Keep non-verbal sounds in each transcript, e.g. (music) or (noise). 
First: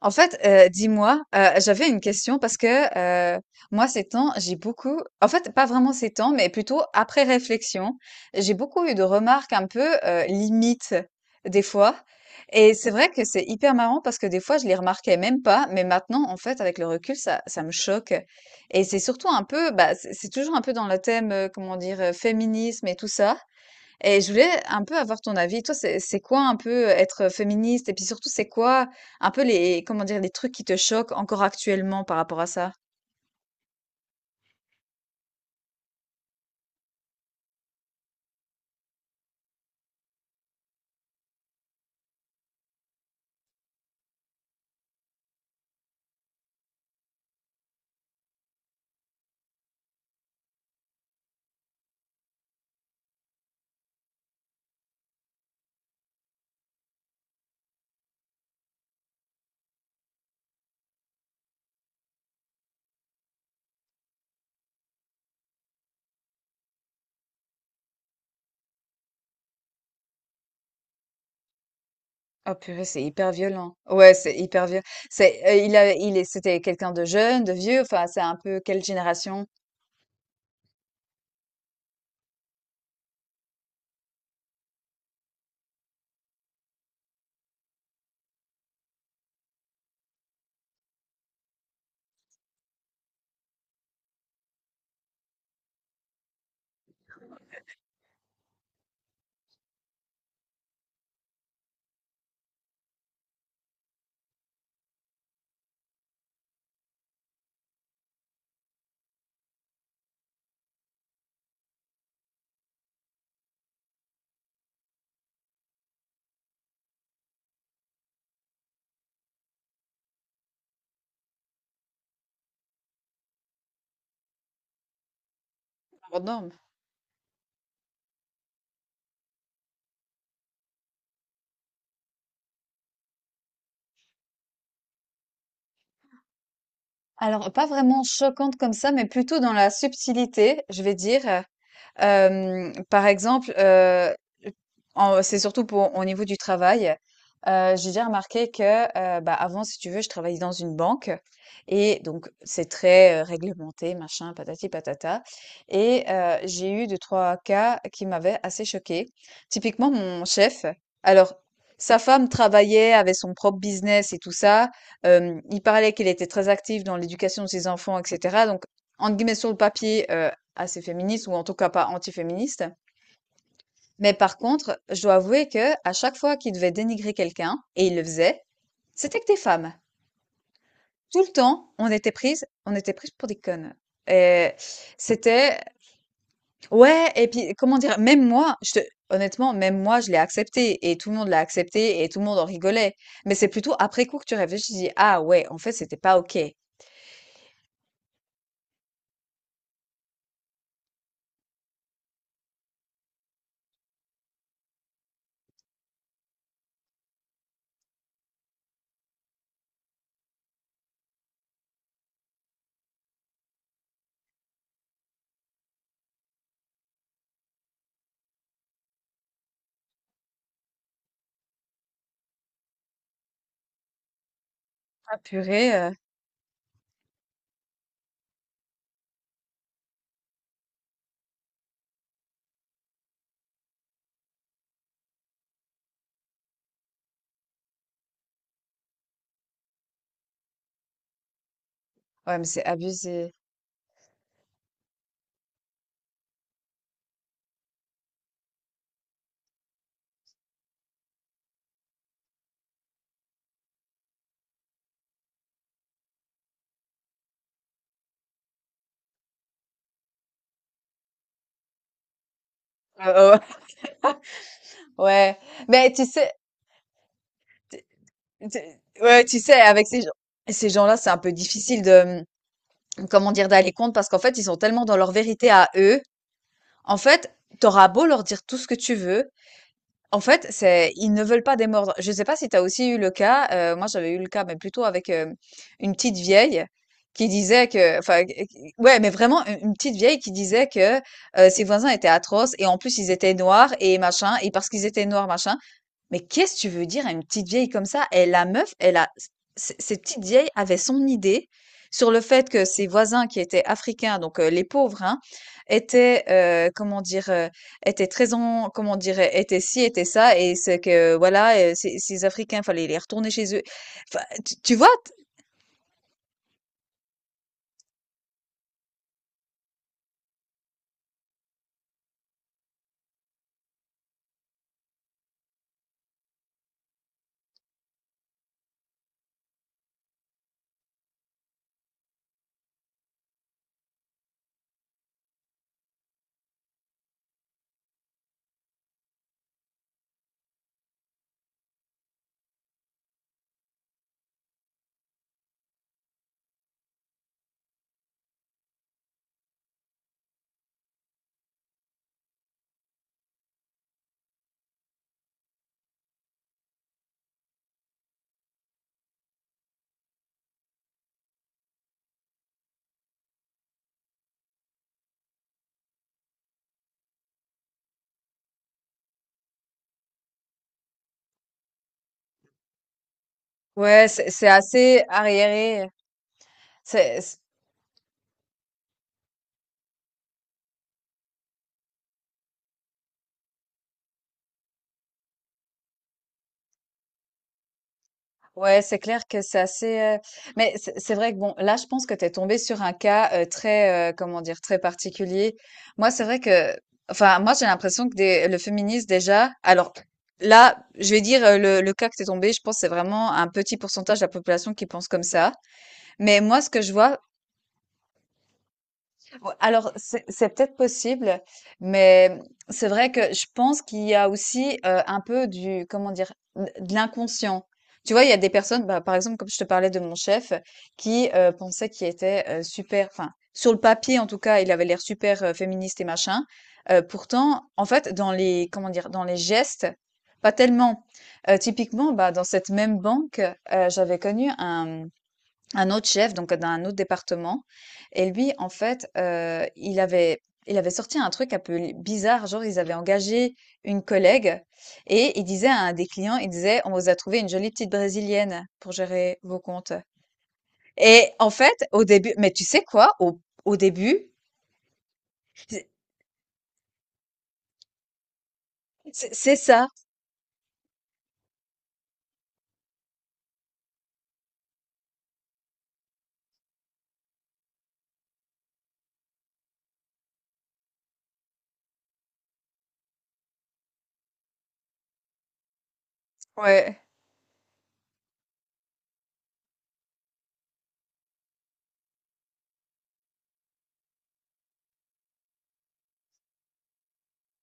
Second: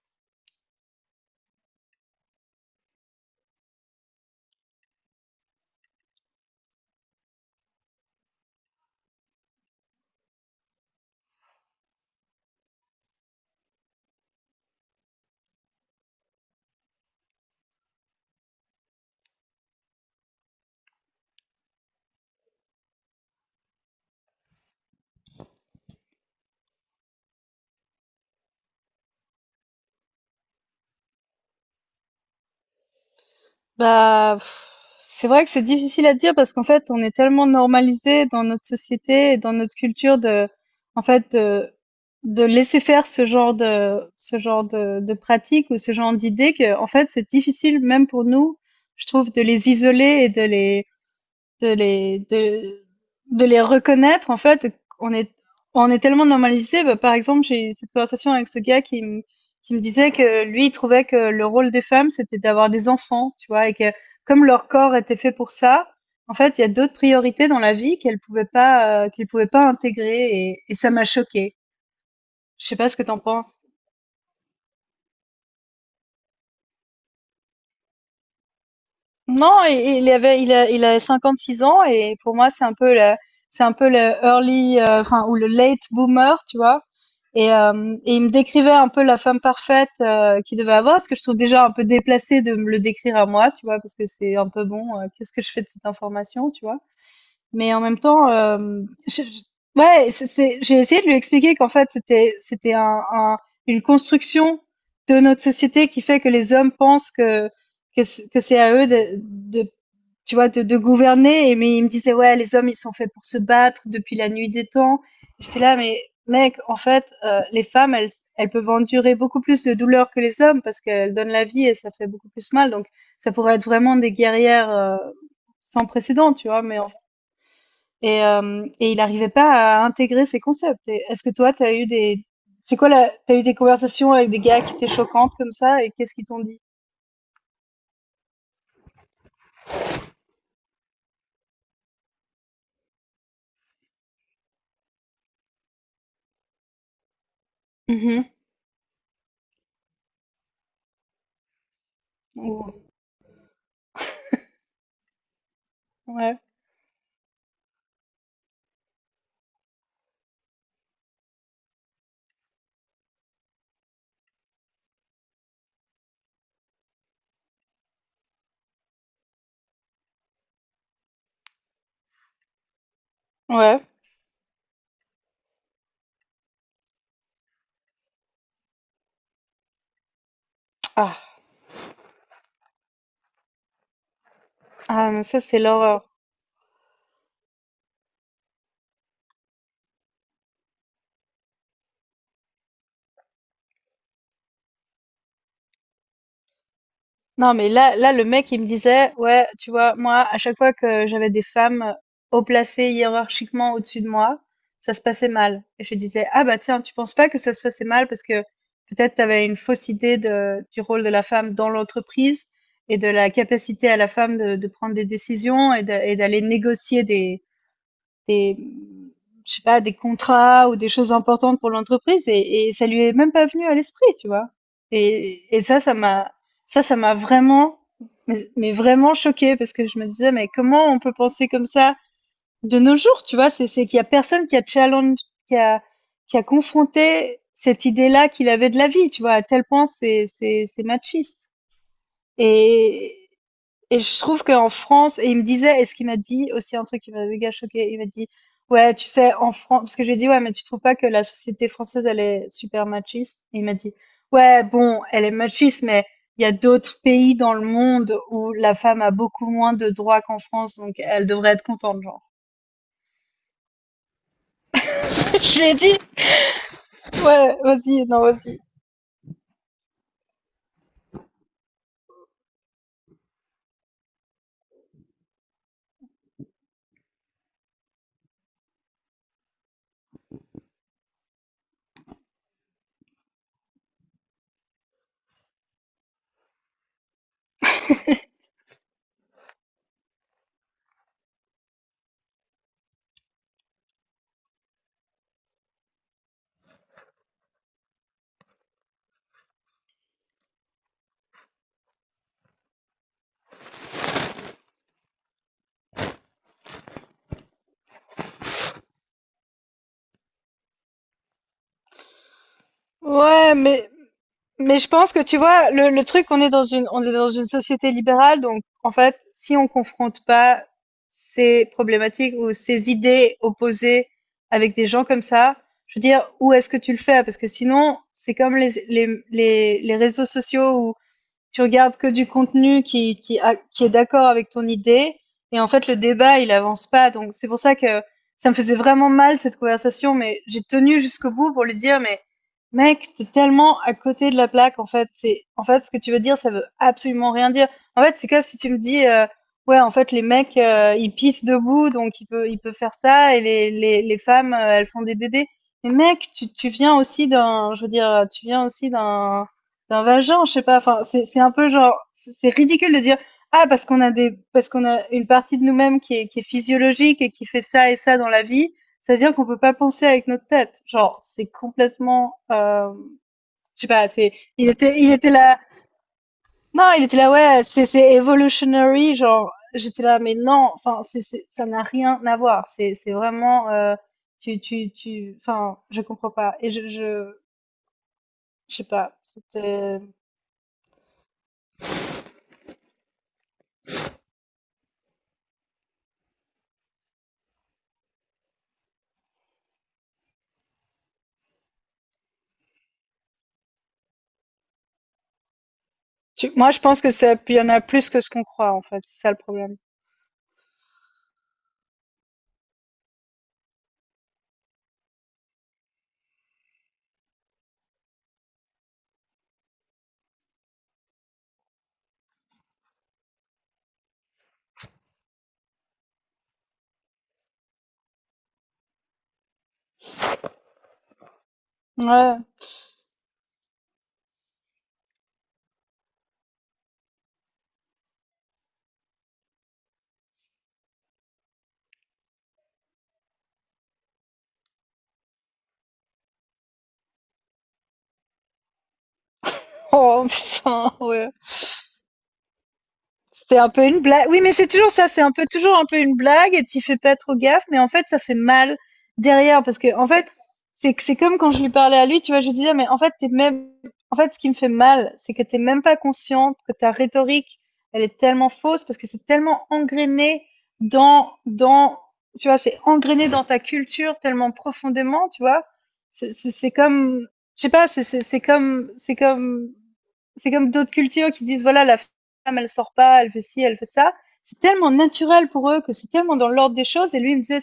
En fait, dis-moi, j'avais une question parce que, moi ces temps, j'ai beaucoup en fait, pas vraiment ces temps, mais plutôt après réflexion, j'ai beaucoup eu de remarques un peu, limites des fois. Et c'est vrai que c'est hyper marrant parce que des fois, je les remarquais même pas, mais maintenant, en fait, avec le recul, ça me choque. Et c'est surtout un peu, bah, c'est toujours un peu dans le thème, comment dire? Féminisme et tout ça. Et je voulais un peu avoir ton avis. Toi, c'est quoi un peu être féministe? Et puis surtout, c'est quoi un peu les, comment dire, les trucs qui te choquent encore actuellement par rapport à ça? Bah, pff, c'est vrai que c'est difficile à dire parce qu'en fait, on est tellement normalisé dans notre société et dans notre culture de, en fait, de laisser faire ce genre de pratiques ou ce genre d'idées que, en fait, c'est difficile même pour nous, je trouve, de les isoler et de les de de les reconnaître en fait. On est on est tellement normalisé, bah, par exemple j'ai eu cette conversation avec ce gars qui me disait que lui il trouvait que le rôle des femmes c'était d'avoir des enfants, tu vois, et que comme leur corps était fait pour ça, en fait il y a d'autres priorités dans la vie qu'elles pouvaient pas, qu'ils pouvaient pas intégrer, et ça m'a choqué. Oh Je sais purée, pas ce c'est que t'en hyper penses. violent. Ouais, c'est hyper violent. C'est, il a, il est, c'était quelqu'un de jeune, de vieux. Enfin, c'est un peu quelle génération? Non, et il avait, il a 56 ans et pour moi c'est un peu le, early, enfin ou le late boomer, tu vois. Et il me décrivait un peu la femme parfaite, qu'il devait avoir, ce que je trouve déjà un peu déplacé de me le décrire à moi, tu vois, parce que c'est un peu bon, qu'est-ce que je fais de cette information, tu vois. Mais en même temps, je- je- ouais, j'ai essayé de lui expliquer qu'en fait, c'était un, une construction de notre société qui fait que les hommes pensent que, que c'est à eux de, tu vois, de gouverner. Et mais il me disait, ouais, les hommes, ils sont faits pour se battre depuis la nuit des temps. J'étais là, mais mec, en fait, les femmes, elles peuvent endurer beaucoup plus de douleurs que les hommes parce qu'elles donnent la vie et ça fait beaucoup plus mal. Donc, ça pourrait être vraiment des guerrières, sans Hors précédent, tu norme. vois, mais et il n'arrivait pas à intégrer ces concepts. Et est-ce que toi, t'as eu des... T'as eu des conversations avec des gars qui étaient choquantes comme ça et qu'est-ce qu'ils t'ont dit? Alors, pas vraiment choquante comme ça, mais plutôt dans la subtilité, je vais dire. Par exemple, en c'est surtout pour au niveau du travail. J'ai déjà Mmh mh. remarqué que, bah, avant, si tu veux, je travaillais dans une banque et donc c'est Ou- très, réglementé, machin, patati patata. Et Ouais, j'ai eu deux trois cas qui m'avaient assez choquée. Typiquement, mon chef, alors sa femme travaillait, avait son propre business et tout ça. Il parlait qu'il était très actif dans l'éducation de ses enfants et cetera, donc entre guillemets «sur le papier», assez féministe ou en tout cas pas antiféministe. ouais. Mais par contre, je dois avouer que à chaque fois qu'il devait dénigrer quelqu'un, et il le faisait, c'était que des femmes. Tout Ah, le temps, on était prises pour des connes. Et ah mais ça, c'était c'est l'horreur. ouais. Et puis comment dire? Même moi, je te honnêtement, même moi, je l'ai accepté et tout le monde l'a accepté et tout le monde en rigolait. Mais c'est plutôt après coup que tu réfléchis, tu dis: «Ah ouais, en fait, c'était pas OK». Non, mais là, là, le mec, il me disait, ouais, tu vois, moi, à chaque fois que j'avais des femmes haut placées hiérarchiquement au-dessus de moi, ça se passait mal. Et je disais, ah bah tiens, tu penses pas que ça se passait mal parce que peut-être tu avais une fausse idée de, du rôle de la femme dans l'entreprise et de la capacité à la femme de prendre des décisions et d'aller négocier des, je sais pas, des contrats ou des choses importantes pour l'entreprise, et ça lui est même pas venu à l'esprit, tu vois. Ah Et, et purée, ça, ça m'a, ça, ça m'a vraiment, mais vraiment choqué parce que je me disais, mais comment on peut penser comme ça de nos jours, tu vois? C'est qu'il y a personne qui a challenge, qui a, qui a confronté cette idée-là qu'il avait de la vie, tu vois. À tel point, c'est machiste. ouais, mais c'est Et, abusé. et je trouve qu'en France, et il me disait, et ce qu'il m'a dit aussi un truc qui m'a méga choqué, il m'a dit: «Ouais, tu sais, en France», parce que je lui ai dit: «Ouais, mais tu trouves pas que la société française, elle est super machiste?» et il m'a dit: «Ouais, bon, elle est machiste, mais il y a d'autres pays dans le monde où la femme a beaucoup moins de droits qu'en France, donc elle devrait être contente, genre». Heu, heu, (laughs) ouais, (laughs) Je lui ai mais dit: tu sais «Ouais, tu vas-y, non, vas-y». tu ouais, tu sais, avec ces gens-là, c'est un peu difficile de, mmh, comment dire? D'aller contre parce qu'en fait, ils sont tellement dans leur vérité à eux. En fait, t'auras beau leur dire tout ce que tu veux, en fait, c'est ils ne veulent pas démordre. Je sais pas si tu as aussi eu le cas, moi j'avais eu le cas, mais plutôt avec, une petite vieille qui disait que enfin, q q ouais, mais vraiment u une petite vieille qui disait que, ses voisins étaient atroces et en plus ils étaient noirs et machin et parce qu'ils étaient noirs, machin, mais qu'est-ce que tu veux dire à une petite vieille comme ça? Et la meuf, elle a, c- cette petite vieille avait son idée sur le fait que ses voisins qui étaient africains, donc les pauvres, hein, étaient, étaient très en, comment dire, étaient ci, étaient ça, et c'est que, voilà, ces Africains, fallait les retourner chez Ouais, eux. mais Enfin, tu Mais je vois? pense que, tu vois, le truc, on est dans une société libérale, donc en fait, si on confronte pas ces problématiques ou ces idées opposées avec des gens comme ça, je veux dire, où est-ce que tu le fais? Parce que sinon, c'est comme les réseaux sociaux où tu regardes que du contenu qui est d'accord avec ton idée. Et en fait, le débat, il avance pas. Donc, c'est pour ça que ça me faisait vraiment mal, cette conversation. Mais j'ai tenu jusqu'au bout pour lui dire, mais mec, t'es tellement à côté de la plaque. En fait, ce que tu veux dire, ça veut absolument rien dire. En fait, c'est comme si tu me dis, ouais, en fait, les mecs, ils pissent debout, donc ils peuvent faire ça. Et les femmes, elles font des bébés. Mais mec, tu viens aussi d'un, je veux dire, tu viens aussi d'un, c'est un vagin, je sais pas. Enfin, c'est un peu genre, c'est ridicule de dire, ah parce qu'on a des, parce qu'on a une partie de nous-mêmes qui est physiologique et qui fait ça et ça dans la vie, c'est à dire qu'on peut pas penser avec notre tête. Genre, c'est complètement, je sais Ouais, pas. c'est C'est, c'est il était, assez il était là. arriéré. Non, il était C'est, là. Ouais, c'est evolutionary. Genre, j'étais là, mais non. Enfin, ça n'a rien à voir. C'est vraiment, tu tu tu. Enfin, je comprends pas. Et je Ouais, sais c'est pas. clair que c'est assez. Mais c'est vrai que bon, là, je pense que t'es tombé sur un cas très, comment dire, très particulier. Moi, c'est vrai que, enfin, moi, j'ai l'impression que le féminisme déjà. Alors là, je vais dire le cas que t'es tombé. Je pense que c'est vraiment un petit pourcentage de la population qui pense comme ça. Mais moi, ce Moi, que je je pense que vois, ça, il y en a plus que ce qu'on croit, en fait. C'est ça le ouais. problème. Alors, c'est peut-être possible, mais c'est vrai que je pense qu'il y a aussi un peu du, comment dire, de l'inconscient. Tu vois, il y a des personnes, bah, par exemple, comme je te parlais de mon chef, qui pensait qu'il était super, enfin, sur le papier en tout cas, il avait l'air super féministe et machin. Pourtant, en fait, dans les, comment dire, dans les gestes, pas tellement. Typiquement, bah, Ouais. dans cette même banque, j'avais connu un autre chef, donc d'un autre département. Et lui, en fait, il avait sorti un truc un peu l bizarre, genre ils avaient engagé une collègue et il disait à un des clients, il disait: «On vous a trouvé une jolie petite brésilienne pour gérer vos comptes». Oh, (laughs) putain, ouais. Et en fait, au début mais tu sais quoi? Au C'est un au peu une blague. début, Oui, mais c'est toujours ça. C'est un peu toujours un c'est peu une blague et tu fais pas trop gaffe, mais en fait, ça fait mal c'est c'est derrière, parce ça. que en fait, c'est comme quand je lui parlais à lui, tu vois, je lui disais, mais en fait, t'es même, en fait, ce qui me fait mal, c'est que t'es même pas consciente que ta rhétorique, elle est tellement fausse parce que c'est tellement engrainé dans dans tu vois, c'est engrainé dans ta culture tellement profondément, tu vois. C'est c'est- c'est Ouais, comme je sais pas, c'est comme d'autres cultures qui disent voilà, la femme, elle sort pas, elle fait ci, elle fait ça. C'est tellement naturel pour eux, que c'est tellement dans l'ordre des choses. Et lui, il me disait,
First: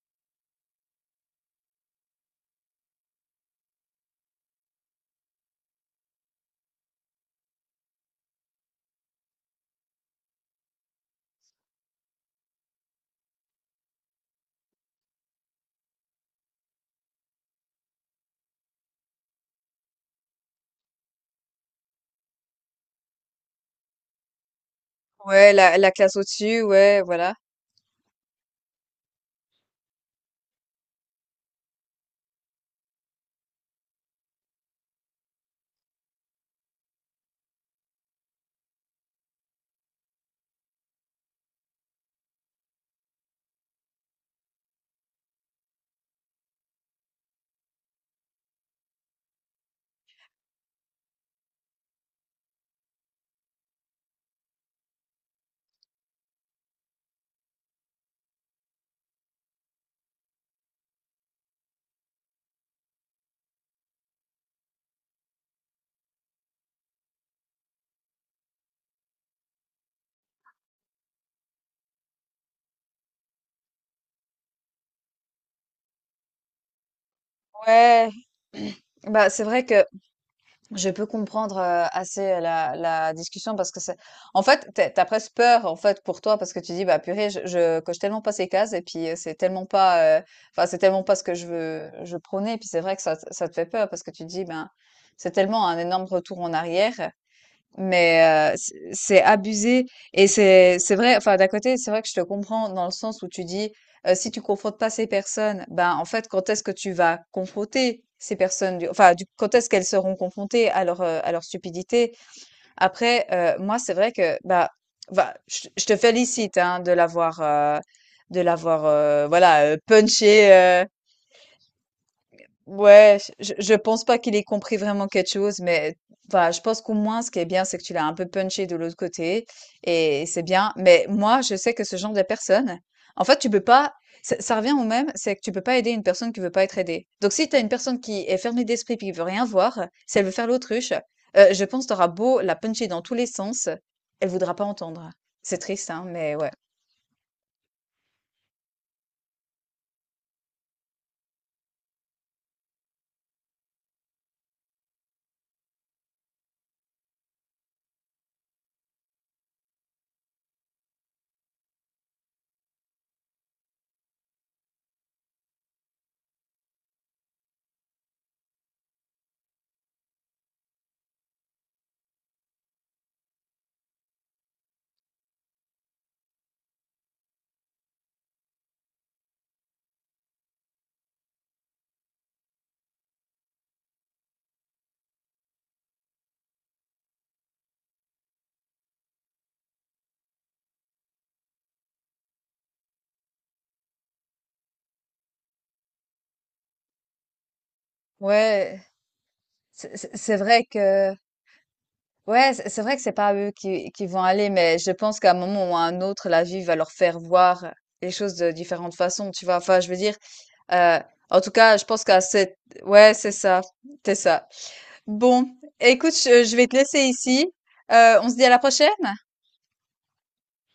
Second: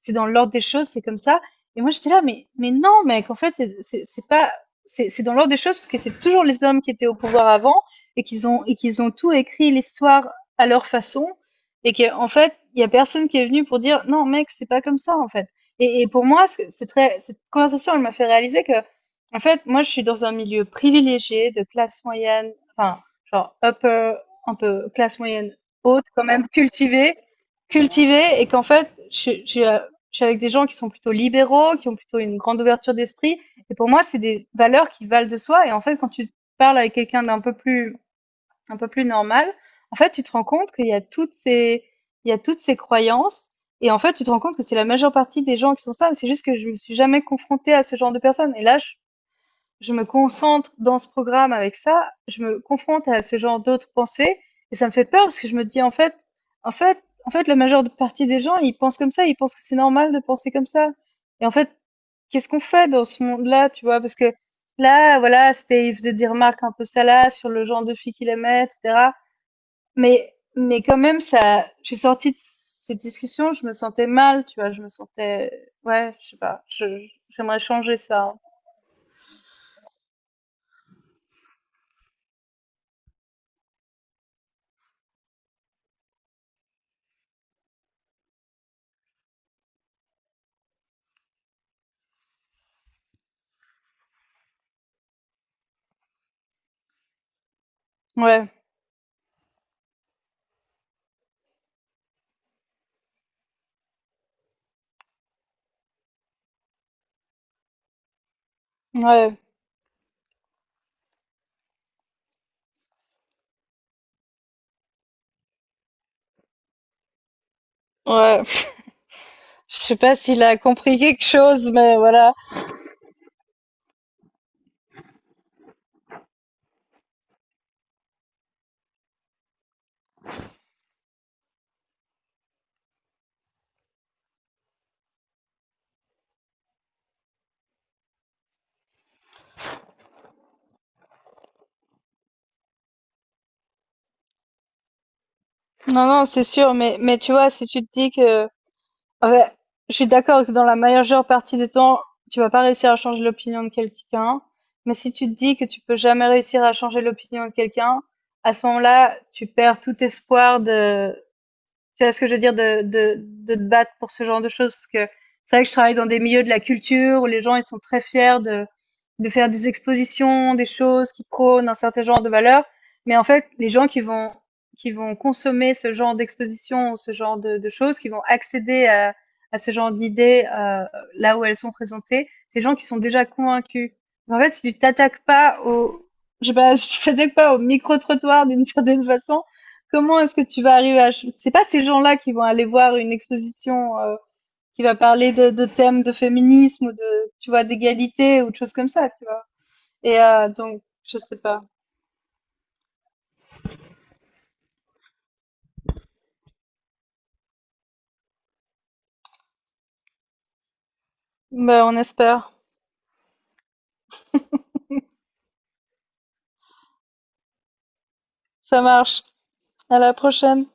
c'est dans l'ordre des choses, c'est comme ça. Et moi, j'étais là, mais non, mec, en fait, c'est pas, c'est dans l'ordre des choses parce que c'est toujours les hommes qui étaient au pouvoir avant, et qu'ils ont tout écrit l'histoire à leur façon et qu'en fait, il y a personne qui est venu pour dire non, mec, c'est pas comme ça, en fait. Et pour moi, c'est très, cette conversation, elle m'a fait réaliser que, en fait, moi, je suis dans un milieu privilégié de classe moyenne, enfin, genre upper, un peu classe ouais, moyenne la haute, classe quand même, au-dessus, ouais, cultivée, voilà. cultivée, et qu'en fait, je suis avec des gens qui sont plutôt libéraux, qui ont plutôt une grande ouverture d'esprit. Et pour moi, c'est des valeurs qui valent de soi. Et en fait, quand tu parles avec quelqu'un d'un peu plus, un peu plus normal, en fait, tu te rends compte qu'il y a toutes ces, il y a toutes ces croyances. Et en fait, tu te rends compte que c'est la majeure partie des gens qui sont ça. C'est juste que je me suis jamais confrontée à ce genre de personnes. Et là, je me concentre dans ce programme avec ça, je me confronte à ce genre d'autres pensées et ça me fait peur parce que je me dis, en fait, la majeure partie des gens, ils pensent comme ça, ils pensent que c'est normal de penser comme ça. Et en fait, qu'est-ce qu'on fait dans ce monde-là, tu vois? Parce que là, voilà, c'était, il faisait des remarques un peu salaces sur le genre de filles qu'il aimait, etc. Mais quand même, ça, j'ai sorti de cette discussion, je me sentais mal, tu vois, je me sentais, ouais, je sais pas, j'aimerais changer Ouais. ça. (clears throat) Bah, c'est vrai que je peux comprendre, assez la discussion parce que c'est en fait, t'as es presque peur, en fait, pour toi parce que tu dis: «Bah, purée, je coche tellement pas ces cases et puis, c'est tellement pas, enfin, c'est tellement pas ce que je prônais». Et puis c'est vrai que ça te fait peur parce que tu dis: «Ben, c'est tellement un énorme retour en arrière». Ouais, Mais c'est abusé et c'est vrai. Enfin, d'un côté, c'est vrai que je te comprends dans le sens où tu dis si tu confrontes pas ces personnes, ben en fait, quand est-ce que tu vas confronter ces personnes, ouais, quand est-ce qu'elles seront confrontées à leur stupidité? Après, moi, c'est vrai que bah je te félicite hein, de l'avoir ouais. Voilà Je sais pas s'il punché. a compris quelque chose, mais voilà. Ouais, je pense pas qu'il ait compris vraiment quelque chose, mais enfin, je pense qu'au moins, ce qui est bien, c'est que tu l'as un peu punché de l'autre côté, et c'est bien. Mais moi, je sais que ce genre de personne, en fait, tu peux pas, ça revient au même, c'est que tu peux pas aider une personne qui veut pas être aidée. Donc, si t'as une personne qui est fermée d'esprit puis qui veut rien voir, si elle veut faire l'autruche, je pense t'auras beau la puncher dans tous les sens, elle voudra pas entendre. C'est triste, hein, Non, non, mais c'est ouais. sûr. Mais tu vois, si tu te dis que, ouais, je suis d'accord que dans la majeure partie des temps, tu vas pas réussir à changer l'opinion de quelqu'un. Mais si tu te dis que tu peux jamais réussir à changer l'opinion de quelqu'un, à ce moment-là, tu perds tout espoir de, tu vois ce que je veux dire, de, de te battre pour ce genre de choses. Parce que c'est vrai que je travaille dans des milieux de la culture où les gens, ils sont très fiers de faire des expositions, des choses qui prônent un certain genre de valeurs. Mais en fait, les gens qui vont, consommer ce genre d'exposition, ce genre de choses, qui vont accéder à ce genre d'idées, là où elles sont présentées, c'est les gens qui sont déjà convaincus. En fait, si tu t'attaques pas au, je sais pas, (laughs) si tu t'attaques pas au micro-trottoir d'une certaine façon, Comment est-ce que tu vas arriver à... ch- c'est pas ces gens-là qui vont aller voir une exposition, qui va parler de, thèmes de féminisme ou de, tu vois, d'égalité ou de choses Ouais. comme ça, tu vois. C'est c'est- Et c'est vrai donc, que, je sais pas. ouais, c'est vrai que c'est pas eux qui vont aller, mais je pense qu'à un moment ou à un autre, la vie va leur faire voir les choses de différentes façons, tu vois. Enfin, je veux dire, euh, en tout cas, je Ben, on pense qu'à espère. cette, ouais, c'est ça. Bon, écoute, je vais te laisser ici. On se dit à la Ça prochaine. marche. À la prochaine.